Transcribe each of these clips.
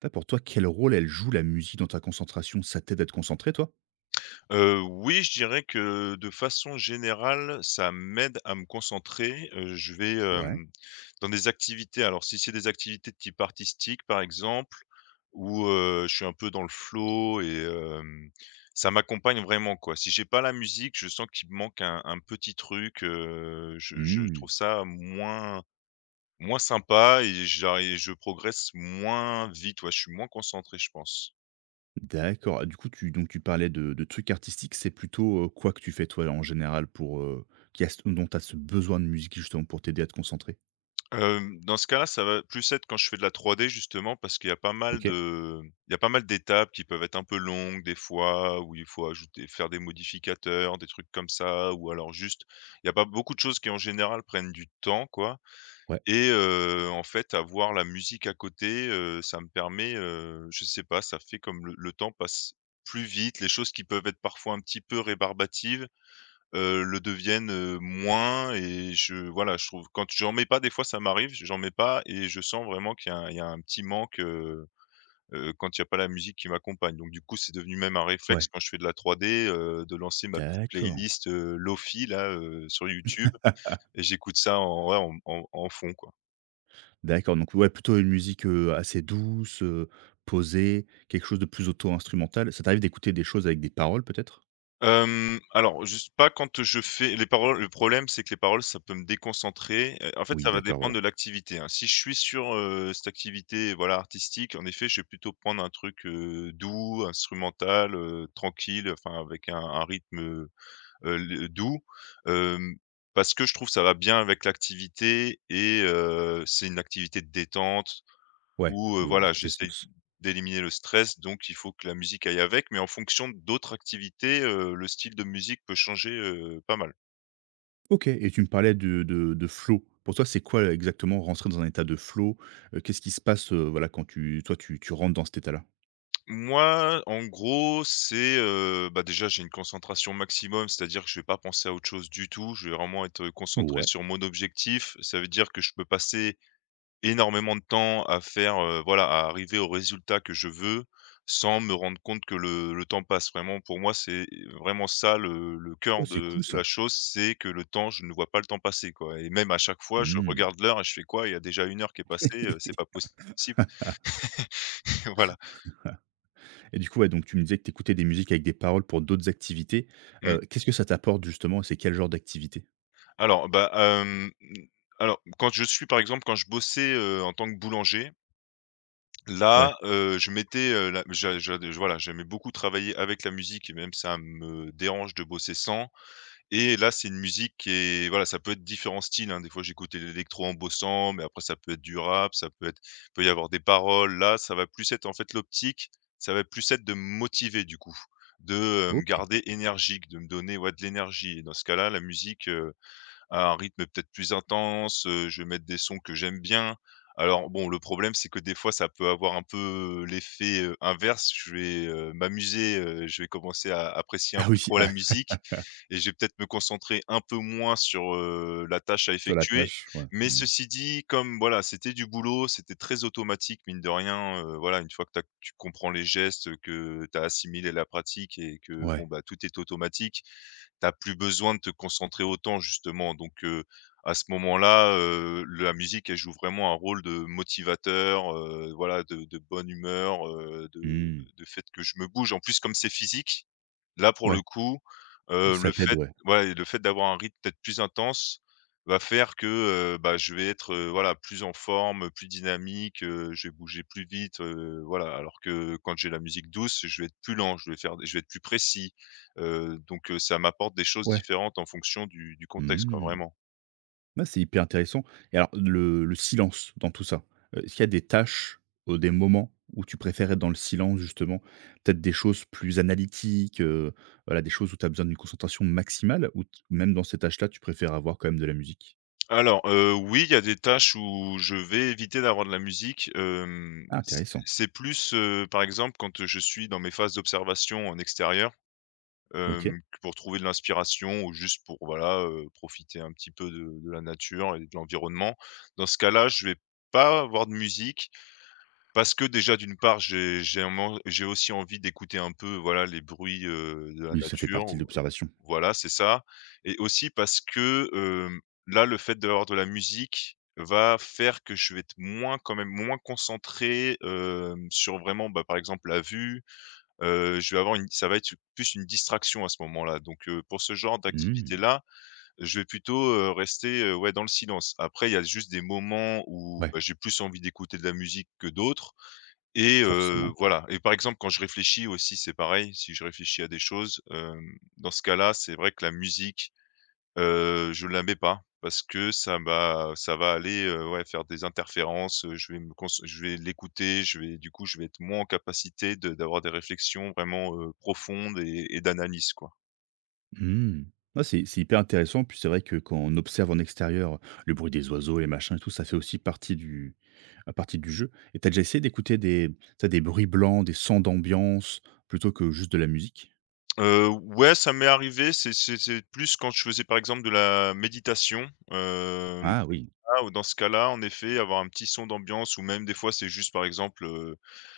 Toi, pour toi, quel rôle elle joue la musique dans ta concentration? Ça t'aide à te concentrer, toi? Oui, je dirais que de façon générale, ça m'aide à me concentrer. Je vais, Ouais. Dans des activités, alors si c'est des activités de type artistique, par exemple, où, je suis un peu dans le flow et ça m'accompagne vraiment, quoi. Si j'ai pas la musique, je sens qu'il me manque un petit truc, je Mmh, trouve ça moins sympa et j'arri je progresse moins vite, ouais, je suis moins concentré, je pense. d'accord. Ah, du coup, tu donc tu parlais de trucs artistiques, c'est plutôt, quoi que tu fais, toi, en général pour, qui a ce dont tu as ce besoin de musique, justement, pour t'aider à te concentrer? Dans ce cas-là, ça va plus être quand je fais de la 3D, justement parce qu'OK. Il y a pas mal d'étapes qui peuvent être un peu longues des fois, où il faut ajouter faire des modificateurs, des trucs comme ça, ou alors juste il y a pas beaucoup de choses qui en général prennent du temps, quoi. Ouais. Et en fait, avoir la musique à côté, ça me permet, je sais pas, ça fait comme le temps passe plus vite, les choses qui peuvent être parfois un petit peu rébarbatives, le deviennent, moins, et je voilà, je trouve quand j'en mets pas, des fois ça m'arrive, j'en mets pas, et je sens vraiment qu'il y a un petit manque, quand il y a pas la musique qui m'accompagne. Donc du coup, c'est devenu même un réflexe Ouais, quand je fais de la 3D, de lancer ma petite d'accord. playlist, lo là, sur YouTube, et j'écoute ça en ouais, en en fond, quoi. D'accord, donc ouais, plutôt une musique, assez douce, posée, quelque chose de plus auto-instrumental. Ça t'arrive d'écouter des choses avec des paroles, peut-être? Alors juste pas quand je fais les paroles, le problème, c'est que les paroles, ça peut me déconcentrer, en fait, Oui, ça va d'accord, voilà. dépendre de l'activité, hein. Si je suis sur, cette activité, voilà, artistique, en effet, je vais plutôt prendre un truc, doux, instrumental, tranquille, enfin avec un rythme, l doux, hem, parce que je trouve ça va bien avec l'activité, et c'est une activité de détente. Ouais, Où, oui, donc voilà, ça fait j'essaye sens. d'éliminer le stress, donc il faut que la musique aille avec, mais en fonction d'autres activités, le style de musique peut changer, pas mal. OK. Et tu me parlais de flow. Pour toi, c'est quoi exactement rentrer dans un état de flow? Qu'est-ce qui se passe, voilà, quand tu toi, tu tu rentres dans cet état-là? Moi, en gros, c'est, bah, déjà, j'ai une concentration maximum, c'est-à-dire que je vais pas penser à autre chose du tout. Je vais vraiment être concentré Ouais. sur mon objectif. Ça veut dire que je peux passer énormément de temps à faire, voilà, à arriver au résultat que je veux, sans me rendre compte que le temps passe. Vraiment, pour moi, c'est vraiment ça le Oh, cœur c'est cool de ça. la chose, c'est que le temps je ne vois pas le temps passer, quoi. Et même à chaque fois, je Mmh. regarde l'heure et je fais: «Quoi? Il y a déjà une heure qui est passée, c'est pas possible». Voilà. Et du coup, ouais, donc tu me disais que tu écoutais des musiques avec des paroles pour d'autres activités. Mmh. Qu'est-ce que ça t'apporte justement? C'est quel genre d'activité? Alors, bah, alors, quand je suis par exemple, quand je bossais, en tant que boulanger, Ouais. là, je m'étais, la j'a j'a je voilà, j'aimais beaucoup travailler avec la musique, et même ça me dérange de bosser sans. Et là, c'est une musique qui est voilà, ça peut être différents styles, hein. Des fois, j'écoutais l'électro en bossant, mais après ça peut être du rap, ça peut être peut y avoir des paroles. Là, ça va plus être en fait l'optique, ça va plus être de me motiver du coup, de, me OK. garder énergique, de me donner, ouais, de l'énergie. Et dans ce cas-là, la musique, à un rythme peut-être plus intense, je vais mettre des sons que j'aime bien. Alors bon, le problème, c'est que des fois, ça peut avoir un peu l'effet, inverse. Je vais, m'amuser, je vais commencer à apprécier un Ah peu oui. trop la Ah, musique, et je vais peut-être me concentrer un peu moins sur, la tâche à sur la effectuer. tâche, ouais. Mais Mmh. ceci dit, comme voilà, c'était du boulot, c'était très automatique mine de rien, voilà, une fois que tu comprends les gestes, que tu as assimilé la pratique, et que Ouais. bon, bah, tout est automatique, t'as plus besoin de te concentrer autant, justement. Donc à ce moment-là, la musique, elle joue vraiment un rôle de motivateur, voilà, de bonne humeur, de Mmh. de fait que je me bouge. En plus, comme c'est physique, là, pour Ouais. le coup, le Ça t'aide, fait ouais. ouais, le fait d'avoir un rythme peut-être plus intense va faire que, bah, je vais être, voilà, plus en forme, plus dynamique, je vais bouger plus vite, voilà. Alors que quand j'ai la musique douce, je vais être plus lent, je vais être plus précis, donc ça m'apporte des choses Ouais. différentes en fonction du contexte, quoi, Mmh. vraiment. Ouais, c'est hyper intéressant. Et alors le silence dans tout ça, est-ce qu'il y a des tâches, des moments où tu préfères être dans le silence justement? Peut-être des choses plus analytiques, voilà, des choses où tu as besoin d'une concentration maximale ou t même dans ces tâches-là, tu préfères avoir quand même de la musique? Alors, oui, il y a des tâches où je vais éviter d'avoir de la musique, Ah, c'est intéressant. c'est plus, par exemple, quand je suis dans mes phases d'observation en extérieur, OK. Pour trouver de l'inspiration, ou juste pour voilà, profiter un petit peu de la nature et de l'environnement. Dans ce cas-là, je vais pas avoir de musique, parce que déjà d'une part j'ai aussi envie d'écouter un peu voilà les bruits, de la Oui, ça fait nature, partie de l'observation. voilà c'est ça. Et aussi parce que, là le fait d'avoir de la musique va faire que je vais être moins, quand même moins concentré, sur vraiment, bah, par exemple la vue, je vais avoir une ça va être plus une distraction à ce moment-là. Donc pour ce genre Mmh. d'activité-là, je vais plutôt, rester, ouais, dans le silence. Après, il y a juste des moments où, Ouais, bah, j'ai plus envie d'écouter de la musique que d'autres. Et forcément. voilà, et par exemple, quand je réfléchis aussi, c'est pareil, si je réfléchis à des choses, dans ce cas-là, c'est vrai que la musique je la mets pas, parce que ça va aller, ouais, faire des interférences, je vais l'écouter, je vais être moins en capacité de d'avoir des réflexions vraiment, profondes et d'analyse, quoi. Mmh. Ouais, c'est hyper intéressant, puis c'est vrai que quand on observe en extérieur le bruit des oiseaux, les machins et tout, ça fait aussi partie du à partie du jeu. Et t'as déjà essayé d'écouter des t'as des bruits blancs, des sons d'ambiance, plutôt que juste de la musique? Ouais, ça m'est arrivé, c'est plus quand je faisais, par exemple, de la méditation, hem Ah oui, ah, ou dans ce cas-là, en effet, avoir un petit son d'ambiance, ou même des fois, c'est juste, par exemple,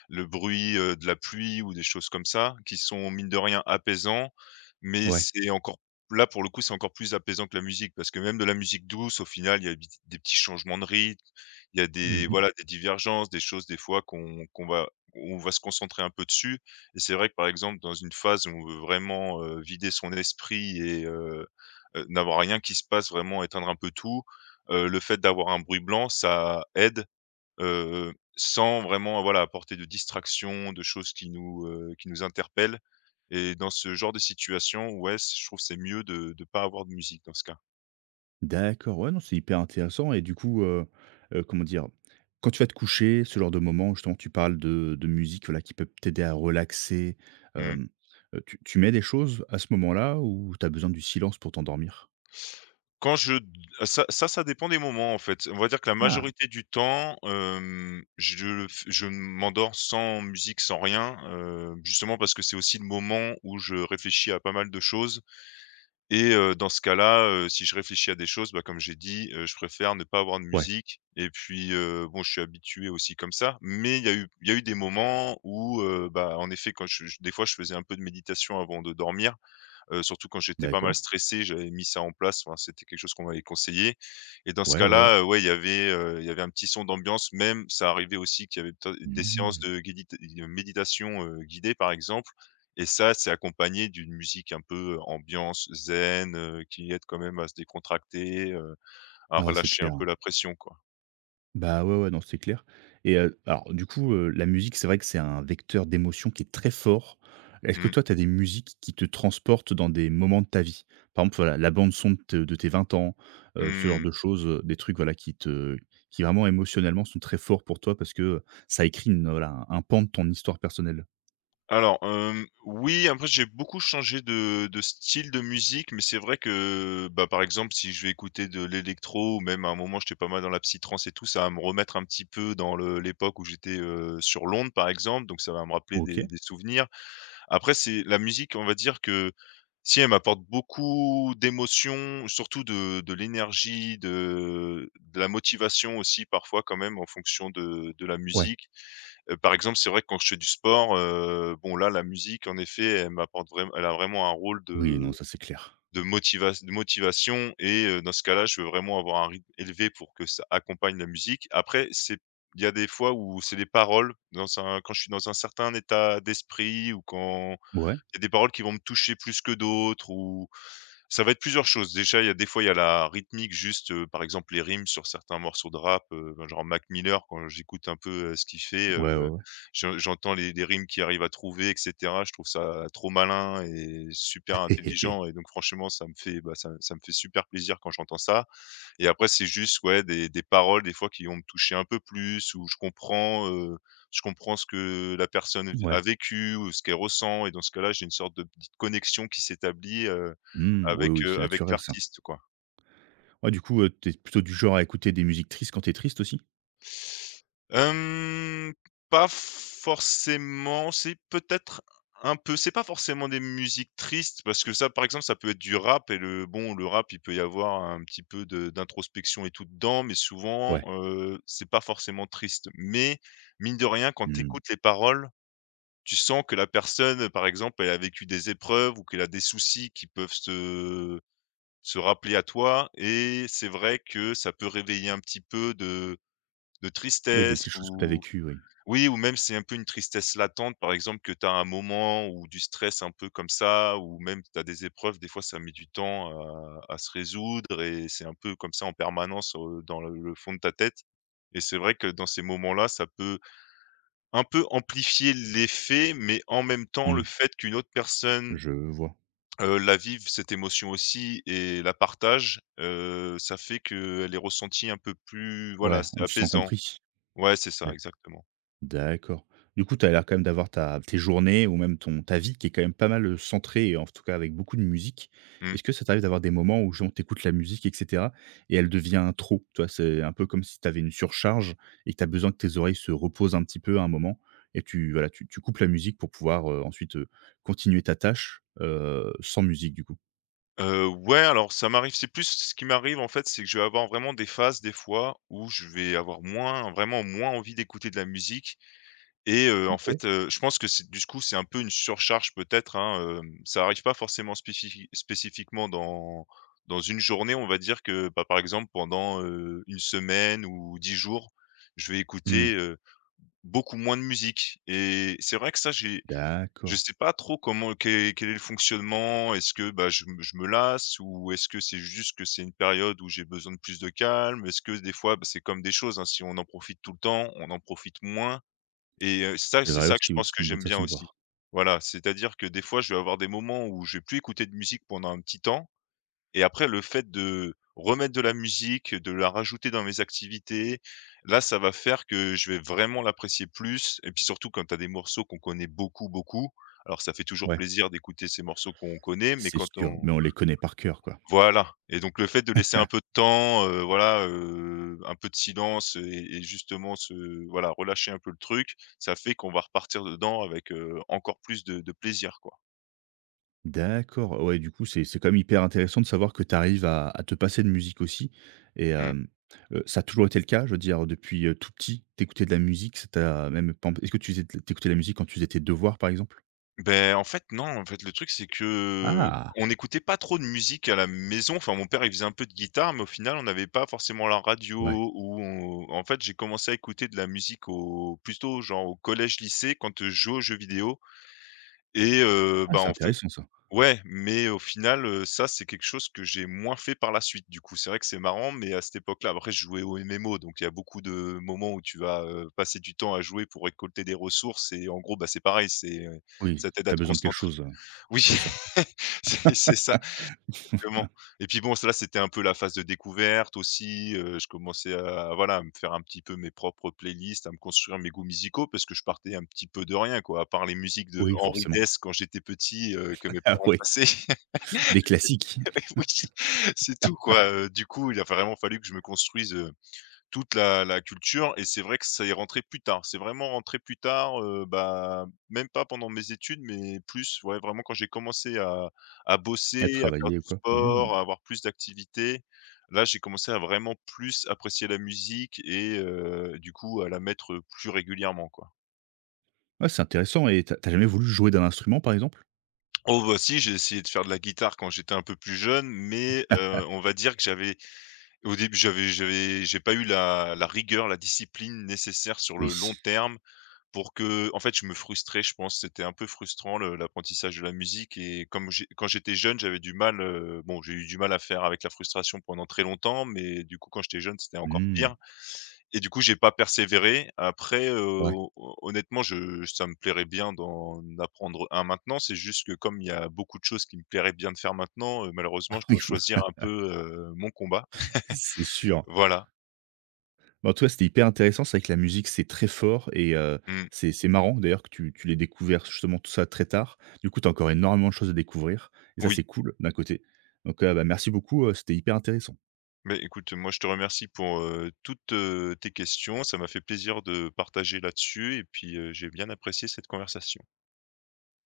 le bruit, de la pluie ou des choses comme ça, qui sont, mine de rien, apaisants. Mais ouais. c'est encore là, pour le coup, c'est encore plus apaisant que la musique, parce que même de la musique douce, au final, il y a bit des petits changements de rythme, il y a des Mmh. voilà, des divergences, des choses des fois qu'on va on va se concentrer un peu dessus. Et c'est vrai que, par exemple, dans une phase où on veut vraiment, vider son esprit, et n'avoir rien qui se passe, vraiment éteindre un peu tout, le fait d'avoir un bruit blanc, ça aide, sans vraiment, voilà, apporter de distraction, de choses qui nous interpellent. Et dans ce genre de situation, ouais, c je trouve que c'est mieux de pas avoir de musique dans ce cas. D'accord, ouais, non, c'est hyper intéressant. Et du coup, comment dire? Quand tu vas te coucher, ce genre de moment, justement, tu parles de musique, voilà, qui peut t'aider à relaxer, Mmh. hem, tu mets des choses à ce moment-là ou tu as besoin du silence pour t'endormir? Quand je ça dépend des moments, en fait. On va dire que la Ah! majorité du temps, je le f je m'endors sans musique, sans rien, justement parce que c'est aussi le moment où je réfléchis à pas mal de choses. Et dans ce cas-là, si je réfléchis à des choses, bah, comme j'ai dit, je préfère ne pas avoir de Ouais. musique, et puis, bon, je suis habitué aussi comme ça. Mais il y a eu des moments où, bah, en effet, quand je des fois, je faisais un peu de méditation avant de dormir. Surtout quand j'étais pas D'accord. mal stressé, j'avais mis ça en place, enfin, c'était quelque chose qu'on m'avait conseillé. Et dans ce Ouais, ouais, ouais. cas-là, ouais, il y avait un petit son d'ambiance même. Ça arrivait aussi qu'il y avait peut des séances Mmh. de guédite de méditation, guidée, par exemple. Et ça, c'est accompagné d'une musique un peu, ambiance zen, qui aide quand même à se décontracter, à Ah, c'est relâcher un peu clair. la pression, quoi. Bah, ouais, ouais, non, c'est clair. Et alors du coup, la musique, c'est vrai que c'est un vecteur d'émotion qui est très fort. Est-ce que Mmh toi, tu as des musiques qui te transportent dans des moments de ta vie? Par exemple, voilà, la bande son de tes 20 ans, ce genre mh. de choses, des trucs, voilà, qui vraiment émotionnellement sont très forts pour toi parce que, ça écrit une, voilà, un pan de ton histoire personnelle. Alors, oui, après j'ai beaucoup changé de style de musique, mais c'est vrai que, bah, par exemple, si je vais écouter de l'électro, ou même à un moment j'étais pas mal dans la psy-trance et tout, ça va me remettre un petit peu dans le l'époque où j'étais, sur Londres, par exemple, donc ça va me rappeler OK. Des souvenirs. Après c'est la musique, on va dire que si elle m'apporte beaucoup d'émotions, surtout de l'énergie, de la motivation aussi parfois quand même en fonction de la Ouais. musique. Par exemple, c'est vrai que quand je fais du sport, bon là, la musique en effet, elle m'apporte vraiment, elle a vraiment un rôle Oui, non, de ça, c'est clair. de motiva de motivation et dans ce cas-là, je veux vraiment avoir un rythme élevé pour que ça accompagne la musique. Après, c'est il y a des fois où c'est des paroles dans un quand je suis dans un certain état d'esprit ou quand Ouais. il y a des paroles qui vont me toucher plus que d'autres ou ça va être plusieurs choses. Déjà, il y a des fois, il y a la rythmique, juste, par exemple, les rimes sur certains morceaux de rap, ben, genre Mac Miller, quand j'écoute un peu, ce qu'il fait, Ouais, ouais, ouais. J'entends les rimes qu'il arrive à trouver et cetera. Je trouve ça trop malin et super intelligent et donc franchement, bah, ça me fait super plaisir quand j'entends ça. Et après, c'est juste, ouais, des paroles, des fois, qui vont me toucher un peu plus où je comprends ce que la personne a Ouais. vécu ou ce qu'elle ressent. Et dans ce cas-là, j'ai une sorte de petite connexion qui s'établit, Mmh, oui, oui, c'est avec naturel ça. l'artiste, quoi. Ouais, du coup, tu plutôt du genre à écouter des musiques tristes quand t'es triste aussi? Hem, pas forcément, c'est peut-être un peu c'est pas forcément des musiques tristes, parce que ça, par exemple, ça peut être du rap. Et le rap, il peut y avoir un petit peu de d'introspection et tout dedans, mais souvent, Ouais. C'est pas forcément triste. Mais mine de rien, quand tu Mmh. écoutes les paroles, tu sens que la personne, par exemple, elle a vécu des épreuves ou qu'elle a des soucis qui peuvent se rappeler à toi. Et c'est vrai que ça peut réveiller un petit peu de Oui, des tristesse petites choses que t'as ou vécues, oui. oui, ou même c'est un peu une tristesse latente, par exemple, que tu as un moment, ou du stress un peu comme ça, ou même tu as des épreuves, des fois ça met du temps à se résoudre, et c'est un peu comme ça en permanence, dans le fond de ta tête. Et c'est vrai que dans ces moments-là, ça peut un peu amplifier l'effet, mais en même temps, Mmh. le fait qu'une autre personne Je vois. La vivre cette émotion aussi et la partage, ça fait qu'elle est ressentie un peu plus, voilà, Ouais, c'est on se sent apaisant. compris. Ouais, c'est ça, exactement. D'accord. Du coup, tu as l'air quand même d'avoir ta tes journées ou même ton ta vie qui est quand même pas mal, centrée en tout cas avec beaucoup de musique. Mmh. Est-ce que ça t'arrive d'avoir des moments où justement tu écoutes la musique et cetera et elle devient trop? Tu vois, c'est un peu comme si tu avais une surcharge et que tu as besoin que tes oreilles se reposent un petit peu à un moment et tu voilà, tu tu coupes la musique pour pouvoir, ensuite, continuer ta tâche, sans musique du coup? Ouais, alors ça m'arrive, c'est plus ce qui m'arrive en fait, c'est que je vais avoir vraiment des phases des fois où je vais avoir moins, vraiment moins envie d'écouter de la musique. Et en fait, je pense que c'est du coup, c'est un peu une surcharge peut-être, hein, ça arrive pas forcément spécifiquement dans une journée, on va dire que, bah, par exemple pendant, 1 semaine ou 10 jours, je vais Mmh. écouter, beaucoup moins de musique. Et c'est vrai que ça, j'ai je D'accord. sais pas trop comment, quel est le fonctionnement. Est-ce que, bah, je me lasse, ou est-ce que c'est juste que c'est une période où j'ai besoin de plus de calme? Est-ce que des fois, bah, c'est comme des choses, hein, si on en profite tout le temps, on en profite moins. Et ça, C'est c'est vrai ça que je aussi, oui, pense c'est que une bonne j'aime bien façon de aussi. voir. Voilà, c'est-à-dire que des fois, je vais avoir des moments où je vais plus écouter de musique pendant un petit temps, et après le fait de remettre de la musique, de la rajouter dans mes activités, là, ça va faire que je vais vraiment l'apprécier plus. Et puis surtout quand tu as des morceaux qu'on connaît beaucoup, beaucoup, alors ça fait toujours Ouais, plaisir d'écouter ces morceaux qu'on connaît, mais c'est quand sûr, on mais on les connaît par cœur, quoi. voilà. Et donc le fait de laisser un peu de temps, voilà, un peu de silence et justement se voilà, relâcher un peu le truc, ça fait qu'on va repartir dedans avec, encore plus de plaisir, quoi. D'accord, ouais, du coup, c'est quand même hyper intéressant de savoir que tu arrives à te passer de musique aussi. Et Mmh. Ça a toujours été le cas? Je veux dire, depuis, tout petit, t'écoutais de la musique, ça t'a même, par exemple, est-ce que tu écoutais de la musique quand tu faisais tes devoirs, par exemple? Beh, en fait, non, en fait, le truc, c'est que Ah! on n'écoutait pas trop de musique à la maison. Enfin, mon père, il faisait un peu de guitare, mais au final, on n'avait pas forcément la Ouais. radio ou on en fait, j'ai commencé à écouter de la musique au plutôt genre au collège, lycée quand je jouais aux jeux vidéo et Ah, bah, c'est en fait. intéressant ça. Ouais, mais au final, ça, c'est quelque chose que j'ai moins fait par la suite, du coup. C'est vrai que c'est marrant, mais à cette époque-là, après, je jouais aux MMO, donc il y a beaucoup de moments où tu vas, passer du temps à jouer pour récolter des ressources, et en gros, bah, c'est pareil, c'est, Oui, ça t'aide à t'as te besoin de quelque concentrer. chose, Oui, c'est ça. c'est ça, exactement. Et puis bon, ça, là, c'était un peu la phase de découverte aussi, je commençais à voilà, à me faire un petit peu mes propres playlists, à me construire mes goûts musicaux parce que je partais un petit peu de rien, quoi, à part les musiques de Oui, Henri forcément. Dess quand j'étais petit, que mes Ah parents ouais. passaient. Des classiques. Oui, c'est tout quoi, du coup, il a vraiment fallu que je me construise, toute la culture, et c'est vrai que ça est rentré plus tard. C'est vraiment rentré plus tard, bah, même pas pendant mes études, mais plus, ouais, vraiment quand j'ai commencé à À bosser, à faire travailler ou du quoi. Mmh. sport, à avoir plus d'activités. Là, j'ai commencé à vraiment plus apprécier la musique et du coup, à la mettre plus régulièrement, quoi. Ouais, c'est intéressant. Et t'as as jamais voulu jouer d'un instrument, par exemple? Oh bah si, j'ai essayé de faire de la guitare quand j'étais un peu plus jeune, mais on va dire que j'avais au début, j'ai pas eu la rigueur, la discipline nécessaire sur Oui. le long terme. Pour que en fait, je me frustrais, je pense. C'était un peu frustrant le l'apprentissage de la musique. Et comme j'ai quand j'étais jeune, j'avais du mal, bon, j'ai eu du mal à faire avec la frustration pendant très longtemps, mais du coup, quand j'étais jeune, c'était encore Hmm. pire, et du coup, j'ai pas persévéré. Après, Ouais. ho honnêtement, je ça me plairait bien d'en apprendre un maintenant. C'est juste que comme il y a beaucoup de choses qui me plairaient bien de faire maintenant, malheureusement, je Il dois faut choisir un peu, mon combat. c'est sûr. Voilà. Bah, en tout cas, c'était hyper intéressant. C'est vrai que la musique, c'est très fort. Et Mmh. c'est marrant d'ailleurs que tu l'aies découvert justement tout ça très tard. Du coup, tu as encore énormément de choses à découvrir. Et ça, Oui, c'est cool d'un côté. Donc bah, merci beaucoup, c'était hyper intéressant. mais écoute, moi je te remercie pour, toutes, tes questions. Ça m'a fait plaisir de partager là-dessus, et puis, j'ai bien apprécié cette conversation.